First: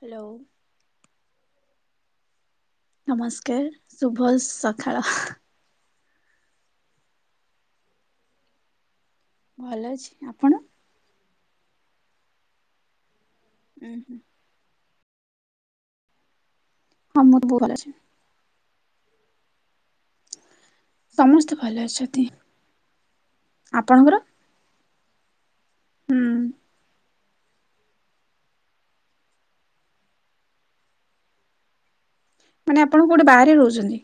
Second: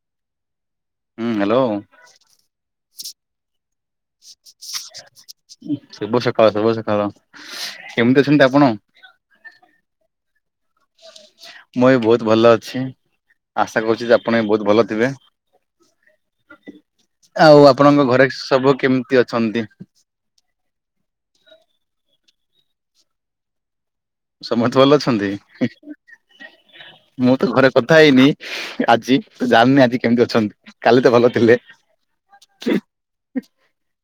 Hello hello ନମସ୍କାର, ଶୁଭ ସକାଳ ଶୁଭ ସକାଳ ଶୁଭ ସକାଳ କେମିତି ଅଛନ୍ତି ଆପଣ? ଭଲ ଅଛି । ଆପଣ? ମୁଁ ବି ବହୁତ ଭଲ ଅଛି, ଆଶା ଉଁ କରୁଛି ହୁଁ। ଯେ ଆପଣ ବି ବହୁତ ଭଲ ଥିବେ । ହଁ ମୁଁ ବହୁତ ଆଉ ଭଲ ଅଛି ଆପଣଙ୍କ ଘରେ ସବୁ କେମିତି ଅଛନ୍ତି? ସମସ୍ତେ ଭଲ ଅଛନ୍ତି, ଆପଣଙ୍କର? ସମସ୍ତେ ଭଲ ଅଛନ୍ତି । ହ [inaudible] ମୁଁ ତ ଘରେ କଥା ହେଇନି ଆଜି, ତ ଜାଣିନି ଆଜି କେମିତି ଅଛନ୍ତି? କାଲି ତ ଭଲ ଥିଲେ ମାନେ ଆପଣ କୋଉଠି ବାହାରେ ରହୁଛନ୍ତି?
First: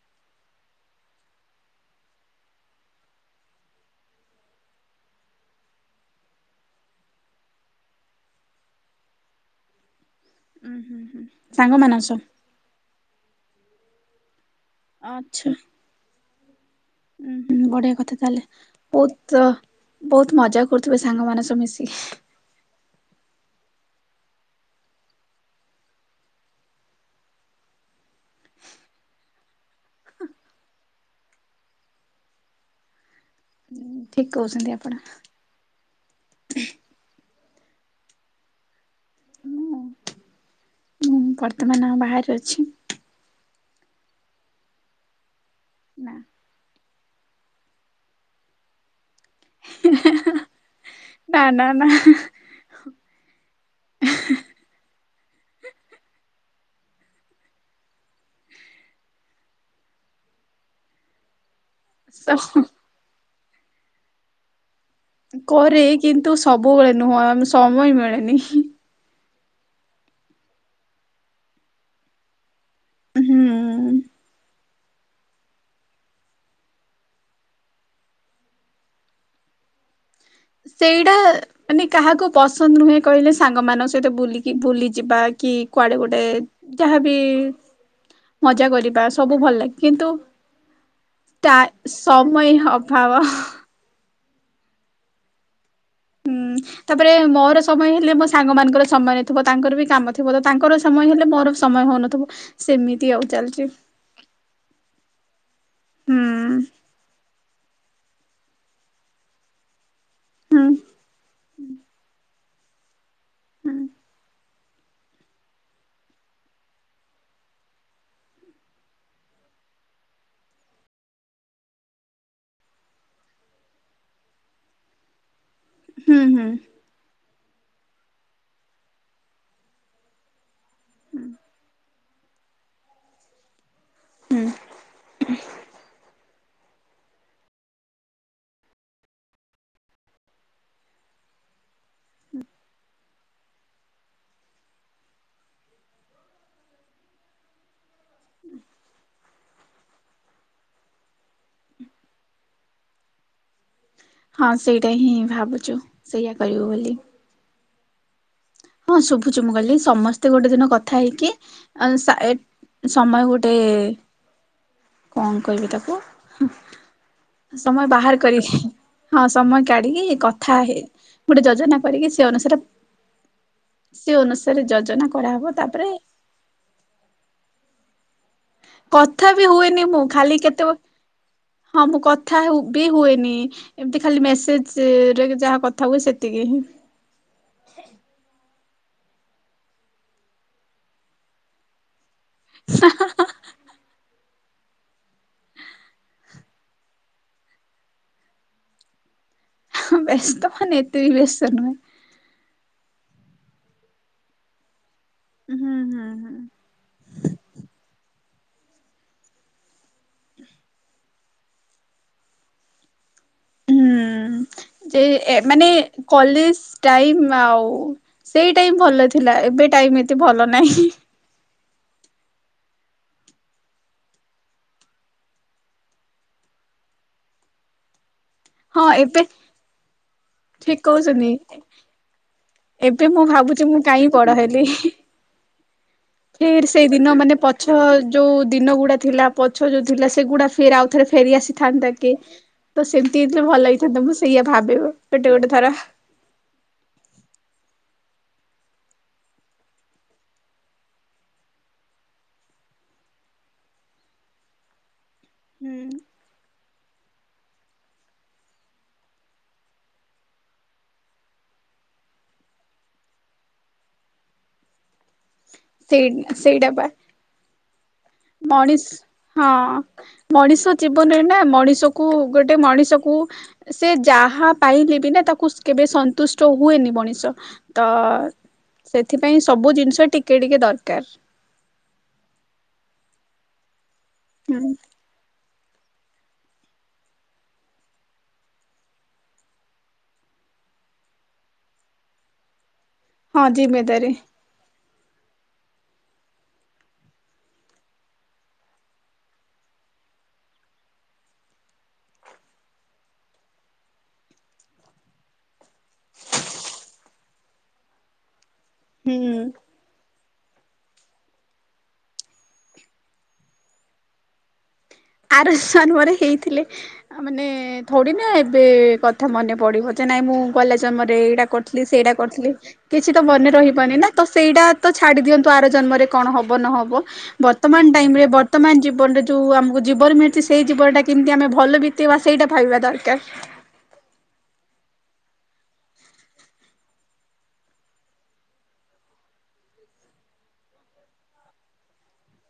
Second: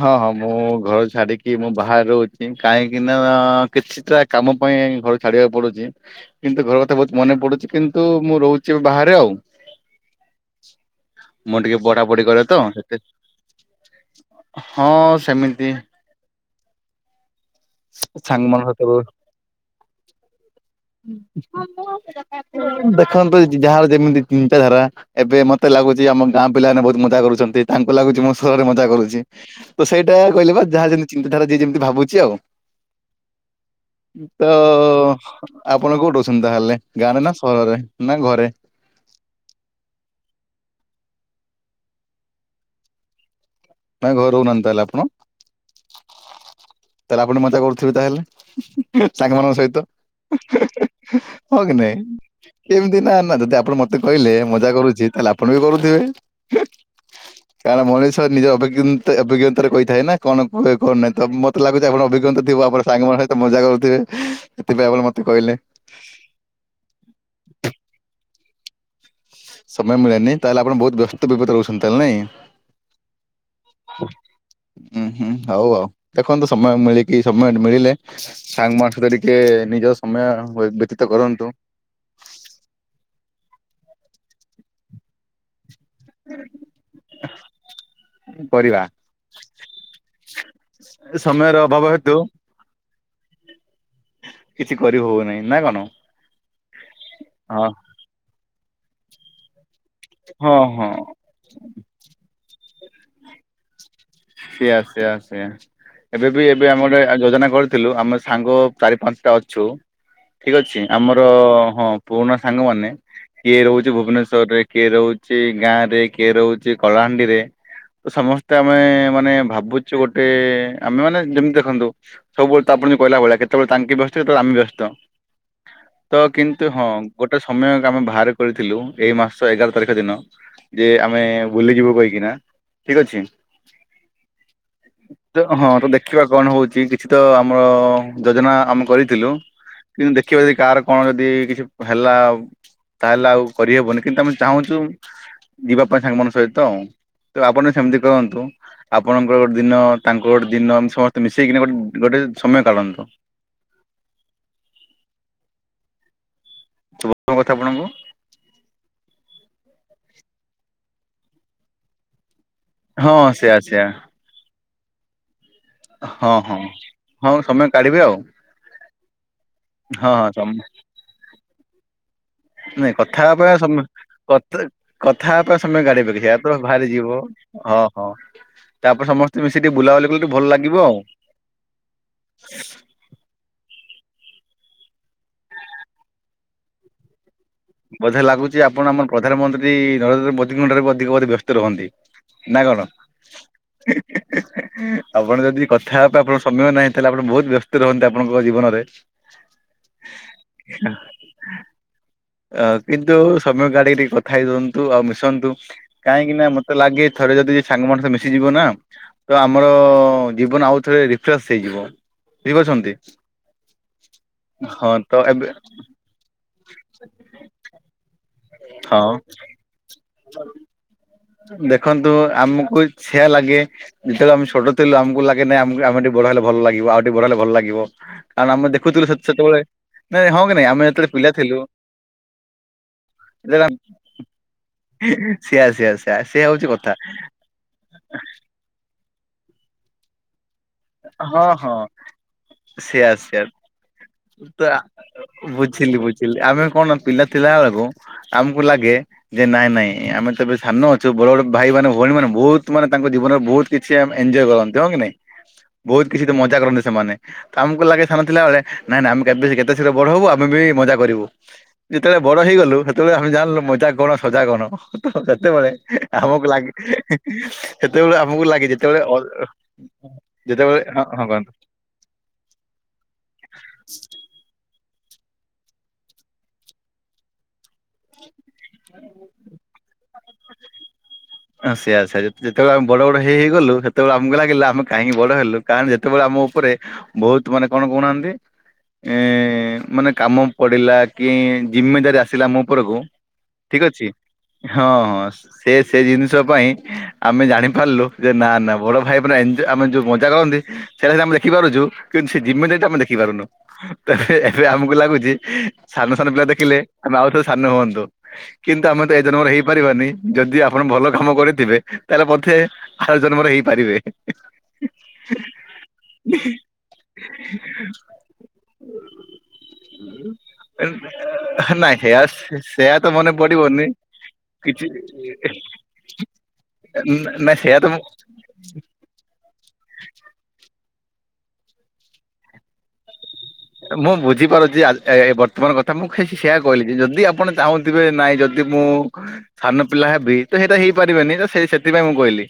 ହଁ ହଁ ମୁଁ ଘରୁ ଛାଡିକି ମୁଁ ବାହାରେ ରହୁଛି କାହିଁକି ନା-ଆ-ଆ କିଛିଟା କାମ ପାଇଁ ଏ ଘର ଛାଡିବାକୁ ପଡୁଛି କିନ୍ତୁ ଘର କଥା ବହୁତ ମନେ ପଡୁଛି କିନ୍ତୁ ମୁଁ ରହୁଛି ବାହାରେ ଆଉ। ହ ମୁଁ ଟିକେ ବଢା ବଢି କରେ ତ ସେତେ ହଁ ସେମିତି। ହୁଁ ହୁଁ ବଢିଆ କଥା ତାହେଲେ ସାଙ୍ଗମାନଙ୍କ ସହିତ ବହୁତ ବହୁତ ମଜା କରୁଥିବେ ସାଙ୍ଗମାନେ ସବୁ ମିଶିକି। ଦେଖନ୍ତୁ ଯାହାର ଯେମିତି ଚିନ୍ତାଧାରା ଏବେ ମତେ ଲାଗୁଛି ଆମ ଗାଁ ପିଲା ମାନେ ବହୁତ ମଜା କରୁଛନ୍ତି ତାଙ୍କୁ ଲାଗୁଛି ମୋ ସ ମଜା କରୁଛି ତ ସେଇଟା କହିଲେ ବା ଯାହା ଯେମିତି ଚିନ୍ତାଧାରା ଯିଏ ଯେମିତି ଭାବୁଛି ଆଉ। ଠିକ କହୁଛନ୍ତି ଆପଣ ତ-ଅ-ଅ ଆପଣ କୋଉଠି ଅଛନ୍ତି ତାହେଲେ ଗାଁରେ ନା ସ ଘରରେ ନା ଘରେ। ମୁଁ ମୁଁ ବର୍ତ୍ତମାନ ଆ ବାହାରେ ଅଛି। ନାଇ ଘରେ ରହୁ ନାହାନ୍ତି ତାହେଲେ ଆପଣ? ନା। ତାହେଲେ ଆପଣ ମଜା କରୁଥିବେ ତାହେଲେ ସାଙ୍ଗମାନଙ୍କ ସହିତ ହିଁ ହିଁ । ନା ନା ନା ହିଁ। କେମିତି ନା ନା ଯଦି ଆପଣ ମତେ କହିଲେ ମଜା କରୁଛି ତାହେଲେ ଆପଣ ବି କରୁଥିବେ। ହ କାରଣ ମଣିଷ ନିଜର ଅଭିଜ୍ଞତା ଅଭିଜ୍ଞତା ରେ କହିଥାଏ ନା କଣ ଫଳେ କଣ ନାହିଁ ତ ମ ତେ ଲାଗୁଛି ଆପଣ ଅଭିଜ୍ଞତା ଥିବ ଆପଣ ସାଙ୍ଗମାନେ ସହିତ ମଜା କରୁଥିବେ। ସେଥିପାଇଁ ଆପଣ ମତେ କହିଲେ। କରେ କିନ୍ତୁ ସବୁବେଳେ ନୁହଁ ଆ ସମୟ ମିଳେନି। ସମୟ ମିଳେନି ତାହେଲେ ଆପଣ ବହୁତ ବ୍ୟସ୍ତ ବ୍ୟପତ ରହୁଛନ୍ତି ତାହେଲେ ନାଇଁ। ହୁଁ ହଁ ହୁଁ ହୁଁ ହଉ ଆଉ। ଦେଖନ୍ତୁ ସମୟ ମିଳିକି ସମୟ ମିଳିଲେ ସାଙ୍ଗ ମା ଙ୍କ ସହ ଟିକେ ନିଜ ସମୟ ବ୍ୟତୀତ ସେଇଟା କରନ୍ତୁ। ମାନେ କାହାକୁ ପସନ୍ଦ ନୁହେଁ କହିଲେ ସାଙ୍ଗ ମାନଙ୍କ ସହିତ ବୁଲିକି ବୁଲି ଯିବା କି କୁଆଡେ ଗୋଟେ ଯାହାବି-ଇ-ଇ ମଜା କରିବା ସବୁ ଭଲ ଲାଗେ କିନ୍ତୁ ସମୟର ତା ଅଭାବ ହେତୁ ସମୟ ହବ। କିଛି କରି ହଉନାହିଁ ନା କଣ। ହୁଁ ତାପରେ ମୋର ହଁ ସମୟ ହେଲେ ମୋ ସାଙ୍ଗ ମାନଙ୍କର ସମୟ ନ ଥିବ ତାଙ୍କର ବି କାମ ଥିବ ତ ହଁ ତାଙ୍କର ହଁ ସମୟ ହେଲେ ମୋର ସମୟ ହଉନଥିବ ସେମିତି ଆଉ ଚାଲିଛି। ସେଆ ସେଆ ସେୟା ହୁଁ ଏବେ ବି ଏବେ ଆମ ଗୋଟେ ଯୋଜନା କରି ଥିଲୁ ଆମ ସାଙ୍ଗ ଚାରି ପାଞ୍ଚଟା ଅଛୁ ଠିକ ହୁଁ ଅଛି ଆମର-ଅ-ଅ-ଅ ହଁ ପୁରୁଣା ସାଙ୍ଗମାନେ କିଏ ହୁଁ ରହୁଛି ଭୁବନେଶ୍ଵରରେ, କିଏ ରହୁଛି ଗାଁ ରେ, କିଏ ରହୁଛି କଳାହାଣ୍ଡି ରେ। ତ ସମସ୍ତେ ଆମେ ମାନେ ଭାବୁଛୁ ଗୋଟେ-ଏ-ଏ ଆମେ ମାନେ ଯେମିତି ଦେଖନ୍ତୁ ସବୁବେଳେ ଆପଣ ଯ କହିଲା ଭଳିଆ କେତେବେଳେ ତାଙ୍କେ ବ୍ୟସ୍ତ ସେତେବେଳେ ଆମେ ବ୍ୟସ୍ତ ତ ହୁଁ ହୁଁ କିନ୍ତୁ ହଁ। ଗୋଟେ ସମୟ ଆମେ ବାହାର କରିଥିଲୁ ଏଇ ମାସ ଏଗାର ତାରିଖ ଦିନ ଯେ ଆମେ ବୁଲିଯିବୁ କହି କିନା ଠିକ ଅଛି ହୁଁ ତ ହଁ ତ ଦେଖିବା କଣ ହଉଛି କିଛିିତ ଆମର ଯୋଜନା ଆମେ କରିଥିଲୁ। କିନ୍ତୁ ଦେଖିବା ଯଦି କାହାର କଣ ଯଦି କିଛି ହେଲା ତାହେଲେ ଆଉ କରିହବନି କିନ୍ତୁ ଆମେ ଚାହୁଁଛୁ ଯିବା ପାଇଁ ସାଙ୍ଗମାନଙ୍କ ସହିତ। ତ ଆପଣ ସେମିତି କରନ୍ତୁ ଆପଣଙ୍କର ଗୋଟେ ଦିନ ତାଙ୍କ ଗୋଟେ ଦିନ ସମସ୍ତେ ମିଶେଇକିନା ଗୋଟେ ଗୋଟେ ସମୟ କାଢ଼ନ୍ତୁ। ହଁ ସେଇଟା ହିଁ ଭାବୁଛୁ ସେଇୟା କରିବୁ ବୋଲି। ଶୁଭ ମୋ ଆପଣଙ୍କୁ ହଁ ଶୁଭୁଛି ମୁଁ କହିଲି ସମସ୍ତେ ଗୋଟେ ଦିନ କଥା ହେଇକି ଆ-ଆ-ସା ହଁ ସମୟ ସେୟା ସେୟା ଗୋଟେ-ଏ-ଏ କଣ କହିବି ତାକୁ ହଁ ହଁ। ହଁ ସମୟ କାଢିବେ ଆଉ ବାହାର କରି ହିହିଁ। ହଁ ସମୟ ହଁ କାଢିକି ହଁ ସମ କଥା ହେଇ ଗୋଟେ ଯୋଜନା କରିକି ଯି ନାଇଁ କଥା ହବା ପରା ତା ସମେ କଥେ ଅନୁସାରେ ଯୋଜନା କଥା ହବା କରାହବ ପାଇଁ ସମୟ ତାପରେ ଗାଡି ପଖି ଯିବା ତ ବାହାରି ଯିବ ହଁ, ହଁ। ତାପରେ କଥା ବି ସମସ୍ତେ ମିଶି ଟିକେ ହୁଏନି ମୁଁ ବୁଲାବୁଲି କଲେ ଟିକେ ଖାଲି ଭଲ କେତେ ଲାଗିବ। ହଁ ମୁଁ କଥା ହୁ ବି ହୁଏନି। ଏମିତି ଖାଲି ମେସେଜ୍ ରେ ଯାହା କଥା ହୁଏ ସେତିକି ହିଁ। ବୋଧେ ଲାଗୁଚି ଆପଣ ଆମର ପ୍ରଧାନମନ୍ତ୍ରୀ ନରେନ୍ଦ୍ର ମୋଦିଙ୍କ ଠାରୁ ବି ଅଧିକ ବୋଧେ ବ୍ୟସ୍ତ ରହନ୍ତି? ନା କଣ? ଆପଣ ଯଦି କଥା ହେବା ପାଇଁ ଆପଣଙ୍କ ସମୟ ନାହିଁ। ତାହେଲେ ଆପଣ ବହୁତ ବ୍ୟସ୍ତ ରହନ୍ତି ଆପଣଙ୍କ ଜୀବନରେ। ବ୍ୟସ୍ତ ମାନେ ଏତେ ବି ବ୍ୟସ୍ତ ନୁହେଁ । ଅ, କିନ୍ତୁ ସମୟ ଖାଡିକି ଟିକେ କଥା ହେଇ ଦିଅନ୍ତୁ। ଆଉ ମୁଁ ସନ୍ତୁ, ହୁଁ ହୁଁ କାହିଁକି ହୁଁ। ନା ମୋତେ ଲାଗେ ଥରେ ଯଦି ସାଙ୍ଗମାନ ସହ ମିଶିଯିବ ନା ତ ଆମର ହଁ ଜୀବନ ଆଉ ଥରେ ରିଫ୍ରେସ ହେଇଯିବ ବୁଝିପାରୁଛନ୍ତି। ହୁଁ, ହଁ ଯେ ତ ଏ ଏବେ ମାନେ କଲେଜ୍ ଟାଇମ୍ ଆଉ। ସେଇ ଟାଇମ୍ ଭଲ ହଁ ଥିଲା। ଏବେ ଟାଇମ୍ ଏତେ ଭଲ ନାହିଁ। ଦେଖନ୍ତୁ ଆମକୁ ଛିଆ ଲାଗେ। ଯେତେବେଳେ ଆମେ ଛୋଟ ଥିଲୁ ଆମକୁ ଲାଗେ ନାଇଁ ଆମକୁ ଆମେ ଟିକେ ବଡ ହେଲେ ଭ ଭଲ ଲାଗିବ। ଆଉ ଟିକେ ବଡ ହେଲେ ଭଲ ଲାଗିବ। କାରଣ ଆମେ ହଁ ଦେଖୁଥୁଲୁ ସେ ଏବେ ସେତେବେଳେ ନାଇଁ ହଁ କି ନାଇଁ ଠିକ ଆମେ ଯେତେବେଳେ ପିଲା କହୁଛନ୍ତି। ଥିଲୁ ଏବେ ମୁଁ ଭାବୁଛି ମୁଁ [unintelligible] କାହିଁ ସିଆ ସିଆସ। ଫେର୍ ସେଇ ଦିନ ମାନେ ପଛ ଯୋଉ ଦିନ ଗୁଡା ଥିଲା ପଛ ଯୋଉ ଥିଲା ସେଗୁଡା ଫେର୍ ଆଉଥରେ ଫେରି ଆସିଥାନ୍ତା କି। ତ ସିଆ ସେମିତି ହେଇଥିଲେ ଭଲ ହେଇଥାନ୍ତା ମୁଁ ସେଇଆ ସେୟର ତ ଭାବେ ଆ, ଗୋଟେ ଗୋଟେ ଥର। ବୁଝିଲି ବୁଝିଲି ଆମେ କଣ ପିଲା ଥିଲା ବେଳକୁ ଆମକୁ ଲାଗେ ଯେ ନାଇଁ ନାଇଁ ଆମେ ତ ଏବେ ସାନ ଅଛୁ। ବଡ ବଡ ଭାଇ ମାନେ ଭଉଣୀ ମାନେ ବହୁତ ମାନେ ତାଙ୍କ ଜୀବନରେ ବହୁତ କିଛି ଆମେ ଏନଜୟ କରନ୍ତି ହଁ କି ନାଇଁ? ହୁଁ ବହୁତ କିଛି ତ ମଜା କରନ୍ତି ସେମାନେ। ଆମକୁ ଲାଗେ ସାନ ଥିଲା ବେଳେ ନାଇ ନାଇ ଆମକୁ ଏବେ ସେ କେତେ ଶୀଘ୍ର ବଡ ହବୁ ଆମେ ବି ମଜା କରିବୁ। ଯେତେବେଳେ ବଡ ହେଇଗଲୁ ସେତେବେଳେ ଆମେ ଜାଣିଲୁ ମଜା କଣ ସଜା କଣ। ସେତେବେଳେ ସେଇ ଆମକୁ ଲାଗେ ସେଇଟା ପା ସେତେବେଳେ ଆମକୁ ଲାଗେ ମଣିଷ ଯେତେବେଳେ ଅର୍ ହଁ ଅ ମଣିଷ ଜୀବନରେ ନା ମଣିଷକୁ ଗୋଟେ ମଣିଷକୁ ସେ ଯାହା ପାଇଲି ବିନା ତାକୁ କେବେ ସନ୍ତୁଷ୍ଟ ହୁଏନି ମଣିଷ। ତ ସେଥିପାଇଁ ସବୁ ଜିନିଷ ଟିକେ ଟିକେ ଦରକାର। ଅଁ, ସେଆ ସେଆ ଯେତେବେଳେ ଆମେ ବଡ ବଡ ହେଇ ହେଇ ଗଲୁ ସେତେବେଳେ ଆମକୁ ଲାଗିଲା ହୁଁ ଆମେ କାହିଁକି ବଡ ହେଲୁ। କାରଣ ଯେତେବେଳେ ଆମ ଉପରେ ବହୁତ ମାନେ କଣ କହୁନାହାନ୍ତି? ଏ ମାନେ କାମ ପଡିଲା କି ଜିମିଦାରି ଆସିଲା ମୁଁ ଉପରକୁ ହଁ ଠିକ ଅଛି ଜିମେଦାରି ହଁ ହଁ ସେ ସେ ଜିନିଷ ପାଇଁ ଆମେ ଜାଣିପାରିଲୁ ଯେ ନା ନା ବଡ ଭାଇ ମାନେ ଏନଜ ଆମେ ଯୋଉ ମଜା କରନ୍ତି ସେଇଟା ସିନା ଆମେ ଲେଖିପାରୁଛୁ। କିନ୍ତୁ ସେ ଜିମିଦାରି ଟା ଆମେ ଦେଖିପାରୁନୁ। ତ ଏବେ ଏବେ ଆମକୁ ଲାଗୁଚି ସାନ ସାନ ପିଲା ଦେଖିଲେ ଆମେ ଆଉଥରେ ସାନ ହୁଅନ୍ତୁ। କିନ୍ତୁ ଆମେ ତ ଏ ହୁଁ। ଜନମର ହେଇପାରିବାନି। ଯଦି ଆ ଆପଣ ଭଲ କାମ କରିଥିବେ ତାହେଲେ ବୋଧେ ଆରଜନମର ହେଇପାରିବେ। ଆରସନମରେ ହେଇଥିଲେ ଆ, ମାନେ ଥଡି ନା ଏବେ କଥା ମନେ ପଡିବ ଯେ। ନାଇଁ ମୁଁ ଗଲା ଜନ୍ମରେ ଏଇଟା କରିଥିଲି, ନାଇଁ ସେଇଟା ହେୟା କରିଥିଲି। କିଛି ତ ମନେ ରହିବନି ନା ତ ସେଇଟା କିଛି ତ ଛାଡି ଦିଅନ୍ତ ତୁ ଆର ଜନ୍ମରେ କଣ ହବ ନ ହବ। ନାଇଁ ସେୟା ବର୍ତ୍ତମାନ ତ ମୁଁ ଟାଇମ୍ ରେ ବର୍ତ୍ତମାନ ଜୀବନରେ ଯୋଉ ଆମ ଜୀବନ ମିଳିଚି ସେଇ ଜୀବନଟା କେମିତି ଆମେ ଭଲ ବିତେଇବା ସେଇଟା ଭାବିବା ଦରକାର। ମୁଁ ବୁଝିପାରୁଚି ଆ, ଏ ବର୍ତ୍ତମାନ କଥା ମୁଁ ଖିଛି ସେୟା କହିଲି କି ଯଦି ଆପଣ ଚାହୁଁଥିବେ ନାଇଁ ଯଦି ଦି, ମୁଁ ସାନ ପିଲା ହେବି ତ ସେଟା ହେଇପାରିବନି। ତ ସେ ସେଥିପାଇଁ ମୁଁ କହିଲି।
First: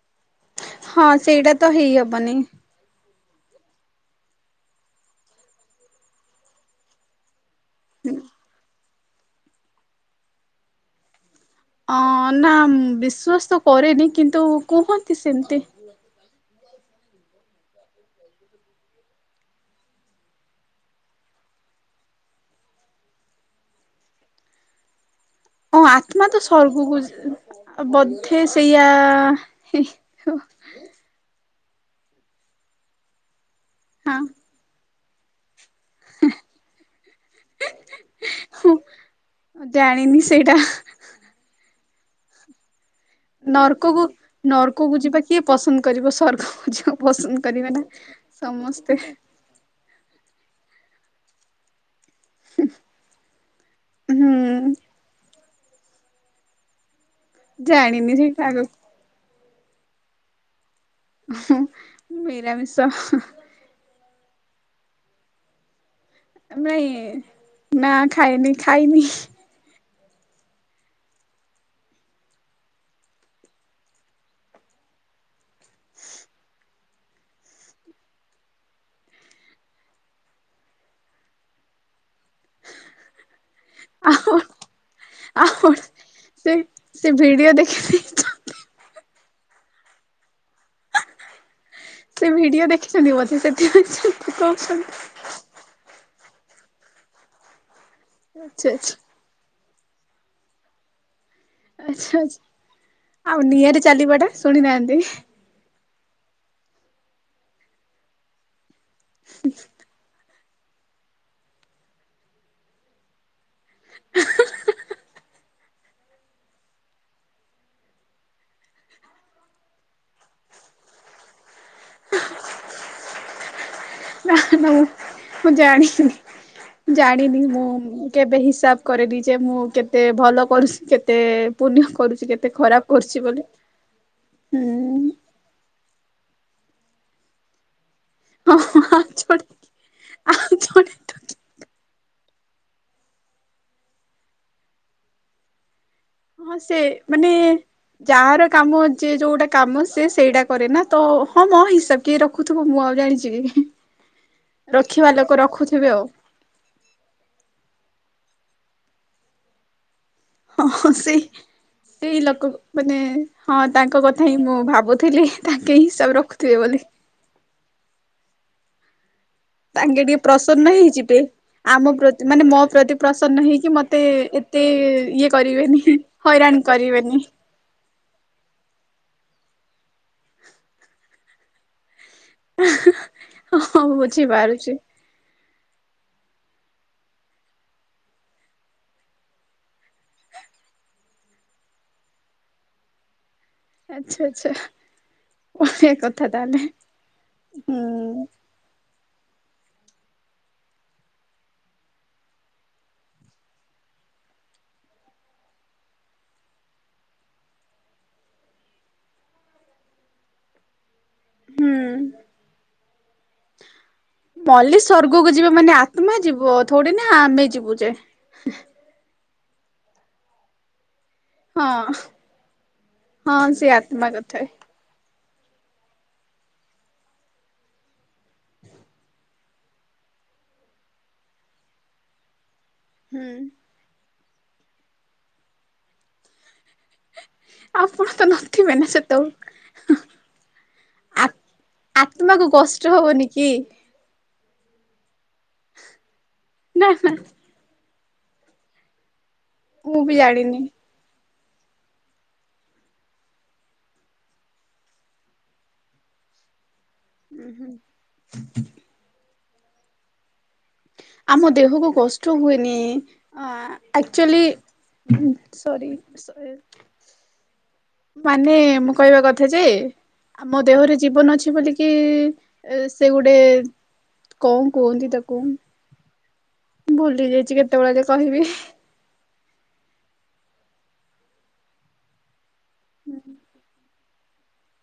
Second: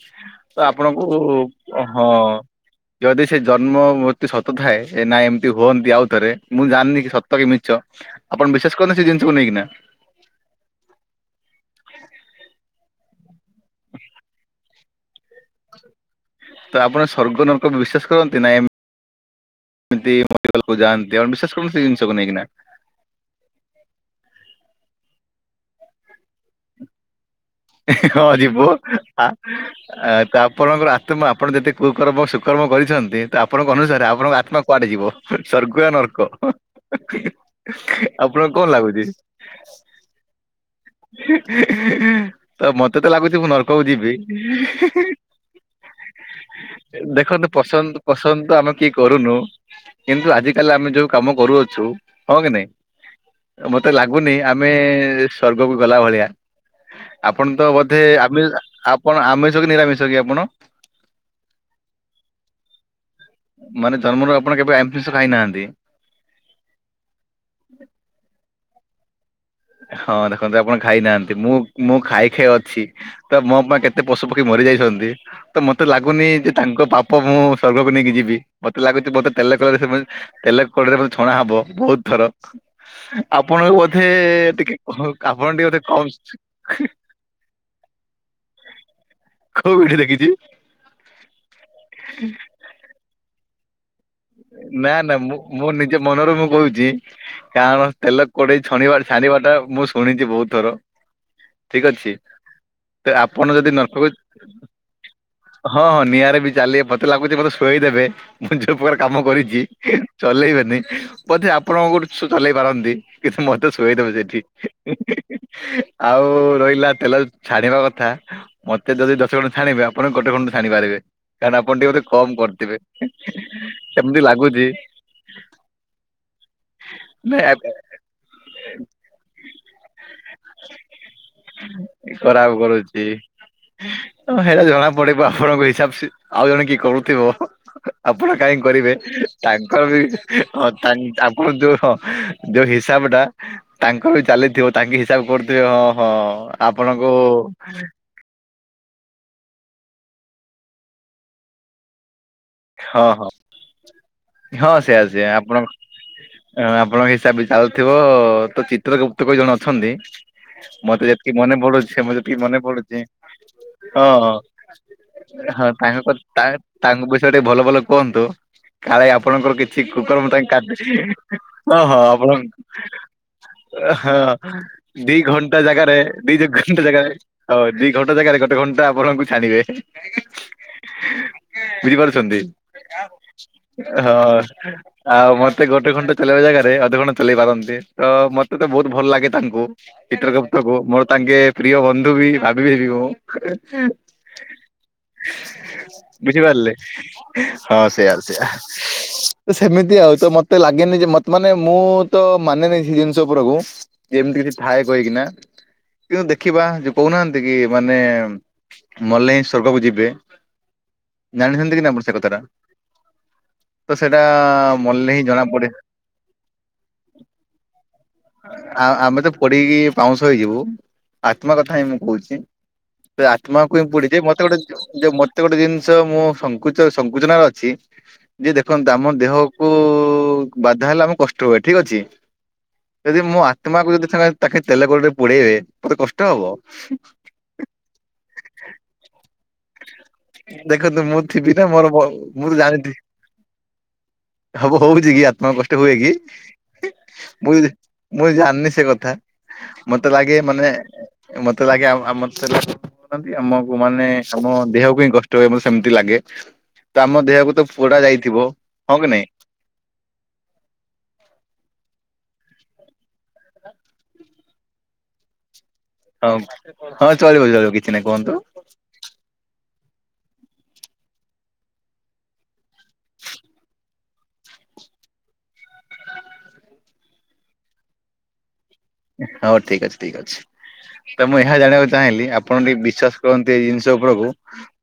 ତ ଆପଣଙ୍କୁ ହଁ ସେଇଟା ତ ଅ, ହଁ ହେଇହବନି ଯଦି ସେ ଜନ୍ମ ମୃତ୍ୟୁ ସତ ଥାଏ ।ଏ ନା ଏମିତି ହୁଅନ୍ତି ଆଉଥରେ ମୁଁ ଜାଣିନି କି ସତ କି ମି ଛ ଆପଣ ବିଶ୍ୱାସ କରନି ସେ ଜିନିଷକୁ ନେଇକିନା। ଅଁ, ନା ବିଶ୍ଵାସ ତ କରେନି କିନ୍ତୁ କୁହନ୍ତି ସେମିତି। ତ ଆପଣ ସ୍ବର୍ଗ ନର୍କ ବିଶ୍ଵାସ କରନ୍ତି ନା ଏମ୍ ଏମିତି [unintelligible] ଯାଆନ୍ତି ଆ ବିଶେଷ କୌଣସି ଜିନିଷକୁ ନେଇକିନା ଓ ଆତ୍ମା ତ ସର୍ଗକୁ ଜ ହଁ ଯିବ ଆ ତା ଆପଣଙ୍କର ଆତ୍ମା ଆପଣ ଯେତେ କୁକର୍ମ ସୁକର୍ମ କରିଛନ୍ତି ତ ଆପଣଙ୍କ ଅନୁସାରେ ହଁ ଆପଣଙ୍କ ଆତ୍ମା କୁଆଡ଼େ ଯିବ ସର୍ଗୁ ଆ ନର୍କ ଆପଣଙ୍କୁ କଣ ହୁଁ ଲାଗୁଚି? ଜାଣିନି ସେଇଟା ତ ମତ ତତେ ଲାଗୁଛି ମୁଁ ନର୍କ କୁ ନର୍କକୁ ଯିବି ନର୍କକୁ ଯିବା କିଏ ପସନ୍ଦ କରିବ ସ୍ୱର୍ଗକୁ ଯିବା ପସନ୍ଦ ଦେଖନ୍ତୁ କରିବେ ନା ପସନ୍ଦ ପସନ୍ଦ ତ ଆମେ କି ସମସ୍ତେ କରୁନୁ କିନ୍ତୁ ଆଜି କାଲି ଆମେ ଯୋଉ କାମ କରୁଅଛୁ ହଁ କି ନାଇଁ ମତେ ହୁଁ ଲାଗୁନି ଆମେ ସ୍ୱର୍ଗକୁ ଗଲା ଭଳିଆ ଆପଣ ତ ବୋଧେ ଜାଣିନି ଆମେ ସେଇଟା ଆଗକୁ ଆପଣ ଆମେ ସ କି ନିରାମିଷ କି ଆପଣ? ନିରାମିଷ ତା ମାନେ ଆପଣ କେବେ ଆମିଷ ଖାଇନାହାନ୍ତି। ନାଇଁ ନା ଖାଇନି ଖାଇନି। ହଁ ଦେଖନ୍ତୁ ଆପଣ ଖାଇନାହାନ୍ତି ମୁଁ ମୁଁ ଖାଇ ଖାଇ ଅଛି ତ ମୋ ପାଇଁ କେତେ ପଶୁ ପକ୍ଷୀ ମରିଯାଇ ଛନ୍ତି ତ ମତେ ଲାଗୁନି ଯେ ତାଙ୍କ ପାପ ମୁଁ ସର୍ଗକୁ ନେଇକି ଯିବି ମତେ ଲାଗୁଚି ମତେ ତେଲ କଡେ ତ ସେ ମୋତେ ତେଲ କଢ଼େଇ ରେ ବୋଧେ ଛଣା ହବ ବହୁତ ଥର ଆପଣଙ୍କୁ ବୋଧେ ଆଉ ଟିକେ ହଁ ଆପଣ ଟିକେ ଆଉ ବୋଧେ ସେ କମ ସେ ଭିଡିଓ ଦେଖିନି ତ କୋଉଠି ଦେଖିଚି? ସେ ଭିଡିଓ ଦେଖିଛନ୍ତି ବୋଧେ ସେଥି ପାଇଁ ସେ ନା ନା ମୁଁ ମୁଁ ନିଜ ମନରେ ମୁଁ କହୁଛି କାରଣ ତେଲ କଡେଇ ଆଚ୍ଛା ଆଚ୍ଛା ଛଣିବ ଛାଣିବା ଟା ମୁଁ ଶୁଣିଛି ବହୁତ ଥର ଠିକ ଅଛି ଆଚ୍ଛା ଆଚ୍ଛା ତ ଆଉ ଆପଣ ଯଦି ନିଆଁରେ ନର୍କ କୁ ଚାଲିବାଟା ଶୁଣିନାହାନ୍ତି ହଁ ହଁ ନିଆରେ ବି ଚାଲି ମତେ ଲାଗୁଛି ମତେ ସୋଇ ଦେବେ ମୁଁ ଯୋଉ ପ୍ରକାର କାମ କରିଚି ଚଲେଇବେନି ବୋଧେ ଆପଣଙ୍କ ଠୁ ଚଲେଇ ପାରନ୍ତି କିଛି ମ ମୋତେ ଶୁୋଇଦେବେ ସେଠି। ଆଉ ରହିଲା ତେଲ ଛାଣିବା କଥା ମତେ ଯଦି ଦଶ ଖଣ୍ଡେ ଛାଣିବେ ଆପଣ ଗୋଟେ ଖଣ୍ଡ ଛାଣି ପାରିବେ କାରଣ ଆପଣ ଟିକେ ବୋଧେ କମ କରିଥିବେ। ସେମିତି ନା ଲାଗୁଛି ନା ମୁଁ ମୁଁ ଜାଣିନି ନା ଜାଣିନି ମୁଁ କେବେ ହିସାବ କରିନି ଯେ ମୁଁ କେତେ ଭଲ କରୁଛି କେତେ ପୁଣ୍ୟ କରୁଚି କେତେ ଖରାପ କରିଚି ବୋଲି ହେରା ଜଣା ହୁଁ ପଡିବ ଆପଣଙ୍କ ହିସାବ ସେ ଆଉ ଜଣେ କିଏ କରୁଥିବ। ଆପଣ କାହିଁ ହଁ କରିବେ ଆଉ ଜଣେ ତାଙ୍କର ବି ଆଉ ହଁ ଜଣେ ତ ତାଙ୍କ ଆପଣ ଯୋଉ ହଁ। ଯୋଉ ହିସାବ ଟା ତାଙ୍କ ବି ଚାଲିଥିବ ତାଙ୍କ ହିସାବ କରୁଥିବେ ହଁ। ହଁ ସେ ଆପଣଙ୍କୁ ମାନେ ଯାହାର କାମ ଯେ ଯୋଉଟା କାମ ସେ ସେଇଟା କରେ ନା ତ ହଁ ମୋ ହିସାବ କି ରଖ ଦେଖୁଥିବ ମୁଁ ଆଉ ହଁ ହଁ। ଜାଣିଛି କି ହଁ ସେଆ ରଖିବା ସେଆ ଲୋକ ଆପଣ ରଖୁଥିବେ ଆଉ ଆପଣଙ୍କ ହିସାବରେ ଚାଲୁଥିବ ତ ଚିତ୍ର ଗୁପ୍ତ ପରି ଜଣେ ଅଛନ୍ତି ହଁ ମତେ ସେଇ ଯେତିକି ମନେ ପଡୁଛି ମୁଁ ସେଇ ଯେତିକି ଲୋକ ମନେ ମାନେ ପଡୁଚି ହଁ ତାଙ୍କ କଥା ହଁ। ହିଁ ମୁଁ ଭାବୁଥିଲି ହଁ ତାଙ୍କେ ତାଙ୍କ ହିସାବ ତାଙ୍କ ରଖୁଥିବେ ବୋଲି। ତାଙ୍କ ବିଷୟରେ ଟିକେ ଭଲ ଭଲ କୁହନ୍ତୁ କାଳେ ଆପ ଆପଣଙ୍କର କିଛି ତାଙ୍କେ ଟିକେ କୁକୁରମ ପାଇଁ କା ପ୍ରସନ୍ନ ହେଇଯିବେ। ହଁ ଆମ ହଁ ପ୍ରତି ମାନେ ଆପଣଙ୍କ ମୋ ପ୍ରତି ପ୍ରସନ୍ନ ହେଇକି ହ ମତେ ହ ଏତେ ଦି ଇଏ ଘଣ୍ଟା କରିବେନି। ଜାଗାରେ ଦି ଦ ହଇରାଣ ଘଣ୍ଟା ଜାଗାରେ କରିବେନି ହଉ ଦି ଘଣ୍ଟା ଜାଗାରେ ଗୋଟେ ଘଣ୍ଟା ଆପଣଙ୍କୁ ଛାଣିବେ ବୁଝିପାରୁ ଚନ୍ତି ହଁ ହଁ ବୁଝିପାରୁଛି ଆଉ ମତେ ମତେ ଗୋଟେ ଘଣ୍ଟା ଚଲେଇବା ଜାଗାରେ ଅଧଘଣ୍ଟେ ଚଲେଇ ପାରନ୍ତି ତ ମତେ ତ ବହୁତ ଭଲ ଲାଗେ ତାଙ୍କୁ ଚିତ୍ର ଗୁପ୍ତ ତ ଙ୍କୁ ମୋର ତାଙ୍କେ ପ୍ରିୟ ବନ୍ଧୁ ବି ଭାବିବି ମୁଁ ଆଚ୍ଛା ଆଚ୍ଛା। ବଢିଆ କଥା ତାହେଲେ ବୁଝିପାରିଲେ? ହଁ ସେଇୟାର ହୁଁ ସେୟ ତ ସେମିତି ଆଉ ତ ମତେ ଲାଗେନି ଯେ ମତେ ମାନେ ମୁଁ ତ ମାନେନିଁ ସେ ଜିନିଷ ଉପରକୁ ଯେମିତି କିଛି ଥାଏ କହିକିନା। କିନ୍ତୁ ଦେଖିବା ଯୋଉ କହୁନାହାନ୍ତି କି ମାନେ ମଲ ହିଁ ସ୍ଵର୍ଗକୁ ଯିବେ। ହୁଁ। ଜାଣିଛନ୍ତି ନା ସେ କଥା ତା ମଲେ ସ୍ଵର୍ଗକୁ ଜଣା ଯିବେ ପଡେ। ମାନେ ଆତ୍ମା ଯିବ ଥଡି ନା ଆମେ ଯିବୁ ଯେ ଆଉ ଆମେ ତ ପଡିକି ପାଉଁଶ ହେଇଯିବୁ। ଆତ୍ମା କଥା ହିଁ ହଁ ମୁଁ କହୁଛି ହଁ ସେ ଆତ୍ମାକୁ ହିଁ ଆତ୍ମା ପଡିଛି କଥା ମତେ ଗୋଟେଉ ମତେ ଗୋଟେ ଜିନିଷ ମୁଁଚ ସଙ୍କୁଚନରେ ଅଛି ଯେ ଦେଖନ୍ତ ଆମ ଦେହକୁ ବାଧା ହେଲେ ଆମ କଷ୍ଟ ହୁଏ ଠିକ ଅଛି। ଯଦି ହୁଁ। ମୁଁ ଆତ୍ମା କୁ ଯଦି ତାଙ୍କେ ତେଲ ଗୋରେ ପୋଡେଇବେ ମତେ କଷ୍ଟ ହବ। ଆପଣ ତ ନଥିବେନା ସେତକୁ ଦେଖନ୍ତୁ ମୁଁ ଥିବି ନା ମୋର ଆତ୍ମାକୁ ମୁଁ ତ କଷ୍ଟ ଜାଣିଥିଲ ହବନି କି? ହବ ହଉଛି କି ଆତ୍ମ କଷ୍ଟ ହୁଏ କି ନା ନା ମୁଁ ମୁଁ ଜାଣିନି ସେ କଥା। ମୁଁ ମତେ ବି ଲାଗେ ଜାଣିନି। ମାନେ ମତେ ଲାଗେ ଆମେ ଆମକୁ ମାନେ ଆମ ଦେହକୁ ହି କଷ୍ଟ ହୁଏ ସେମିତି ଲାଗେ ତ ଆମ ଦେହକୁ ତ ପୋଡା ଯାଇଥିବ ହଁ କି ନାଇଁ? ଆମ ଦେହକୁ କଷ୍ଟ ହୁଏନି ଅ ଆକ୍ଚୁଆଲି ସରି ହଁ ହଁ ଚଳିବ ଚଳିବ କିଛି ନାହିଁ କୁହନ୍ତୁ ମାନେ ମୁଁ କହିବା କଥା ଯେ ଆମ ଦେହରେ ଜୀବନ ଅଛି ବୋଲିକି ସେ ଗୋଟେ କଣ କୁହନ୍ତି ତାକୁ ଭୁଲି ଯାଇଛି କେତେବେଳେ ଯେ କହିବି। ହଉ ଠିକ ଅଛି ଠିକ ଅଛି। ତ ମୁଁ ଏହା ଜାଣିବାକୁ ଚାହିଁଲି ଆପଣ ଟିକେ ବିଶ୍ଵାସ କରନ୍ତି ଏଇ ଜିନିଷ ଉପରକୁ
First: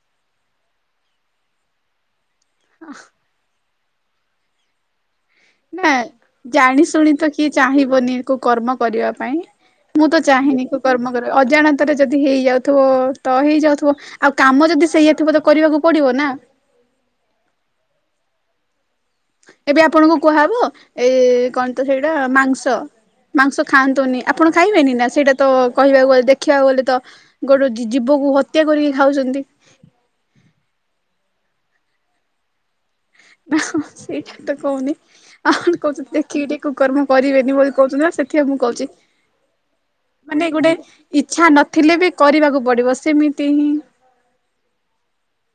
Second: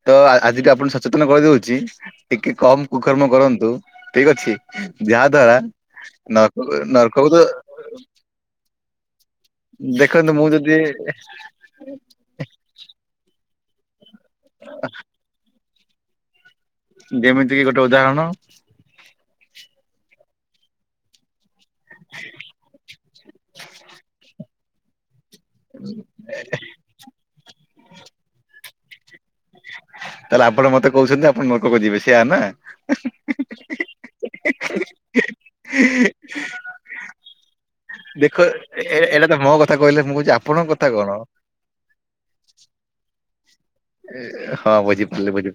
ତ ଆଜିିକ ଆପଣ ସଚେତନ କରିଦଉଛି ଟିକେ କମ କୁକର୍ମ କରନ୍ତୁ ଠିକ ଅଛି। ଯାହା ଦ୍ଵାରା ନା ନର୍କ ଜାଣି ଶୁଣି ନର୍କକୁ ତ କିଏ ଚାହିଁବନି କୋ କର୍ମ କରିବା ପାଇଁ ମୁଁ ତ ଦେଖନ୍ତୁ ଚାହିଁନି ଯଦି କର୍ମ କର ଅଜାଣତରେ ଯଦି ହେଇଯାଉଥିବ ତ ହେଇଯାଉ। ଆଉ କାମ ଯଦି ସେଇଆା ଥିବ ତ କରିବାକୁ ପଡିବ ନା। ଯେମିତି କି ଗୋଟେ ଉଦାହରଣ ଏବେ ଆପଣଙ୍କୁ କୁହାହବ ଏଇ କଣ ତ ସେଇଟା ମାଂସ ମାଂସ ଖାଆନ୍ତୁନି ଆପଣ ଖାଇବେନି ନା ସେଇଟା? ତ କହିବାକୁ ଗଲେ ଦେଖିବାକୁ ଗଲେ ତ ଗୋଟେ ଜୀବକୁ ହତ୍ୟା କରିକି ଖାଉଛନ୍ତି। ତାହେଲେ ଆପଣ ମତେ କହୁଛନ୍ତି ଆପଣ ନର୍କକୁ ଯିବେ ସେଇଆ ନା? ନା ସେଇଟା ତ କହୁନି ଆପଣ କହୁଛନ୍ତି ଦେଖିକି ଟିକେ କୁକର୍ମ କରିବେନି ବୋଲି। କହୁ ନା ଦେଖ ସେଥି ପାଇଁ ମୁଁ କହୁଛି ଏ ଏଇଟା ତ ମୋ କଥା କହିଲେ ମୁଁ କହୁଛି ମାନେ ଆପଣଙ୍କ ଗୋଟେ କଥା କଣ ଇଛା ନଥିଲେ ବି କରିବାକୁ ପଡେ। ପିବ ସେମିତି ହିଁ ହଁ ବୁଝି ପାରିଲି ବୁଝି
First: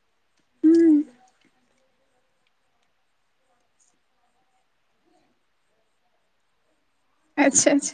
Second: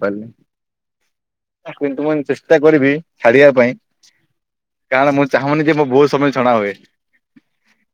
ହୁଁ ପାରିଲି। କିନ୍ତୁ ମୁଁ ଚେଷ୍ଟା କରିବି ଛାଡିବା ପାଇଁ। କାରଣ ମୁଁ ଚାହୁଁନି ଯେ ମୁଁ ବହୁତ ସମୟ ଛଣା ହୁଏ। ଆଚ୍ଛା ଆଛା।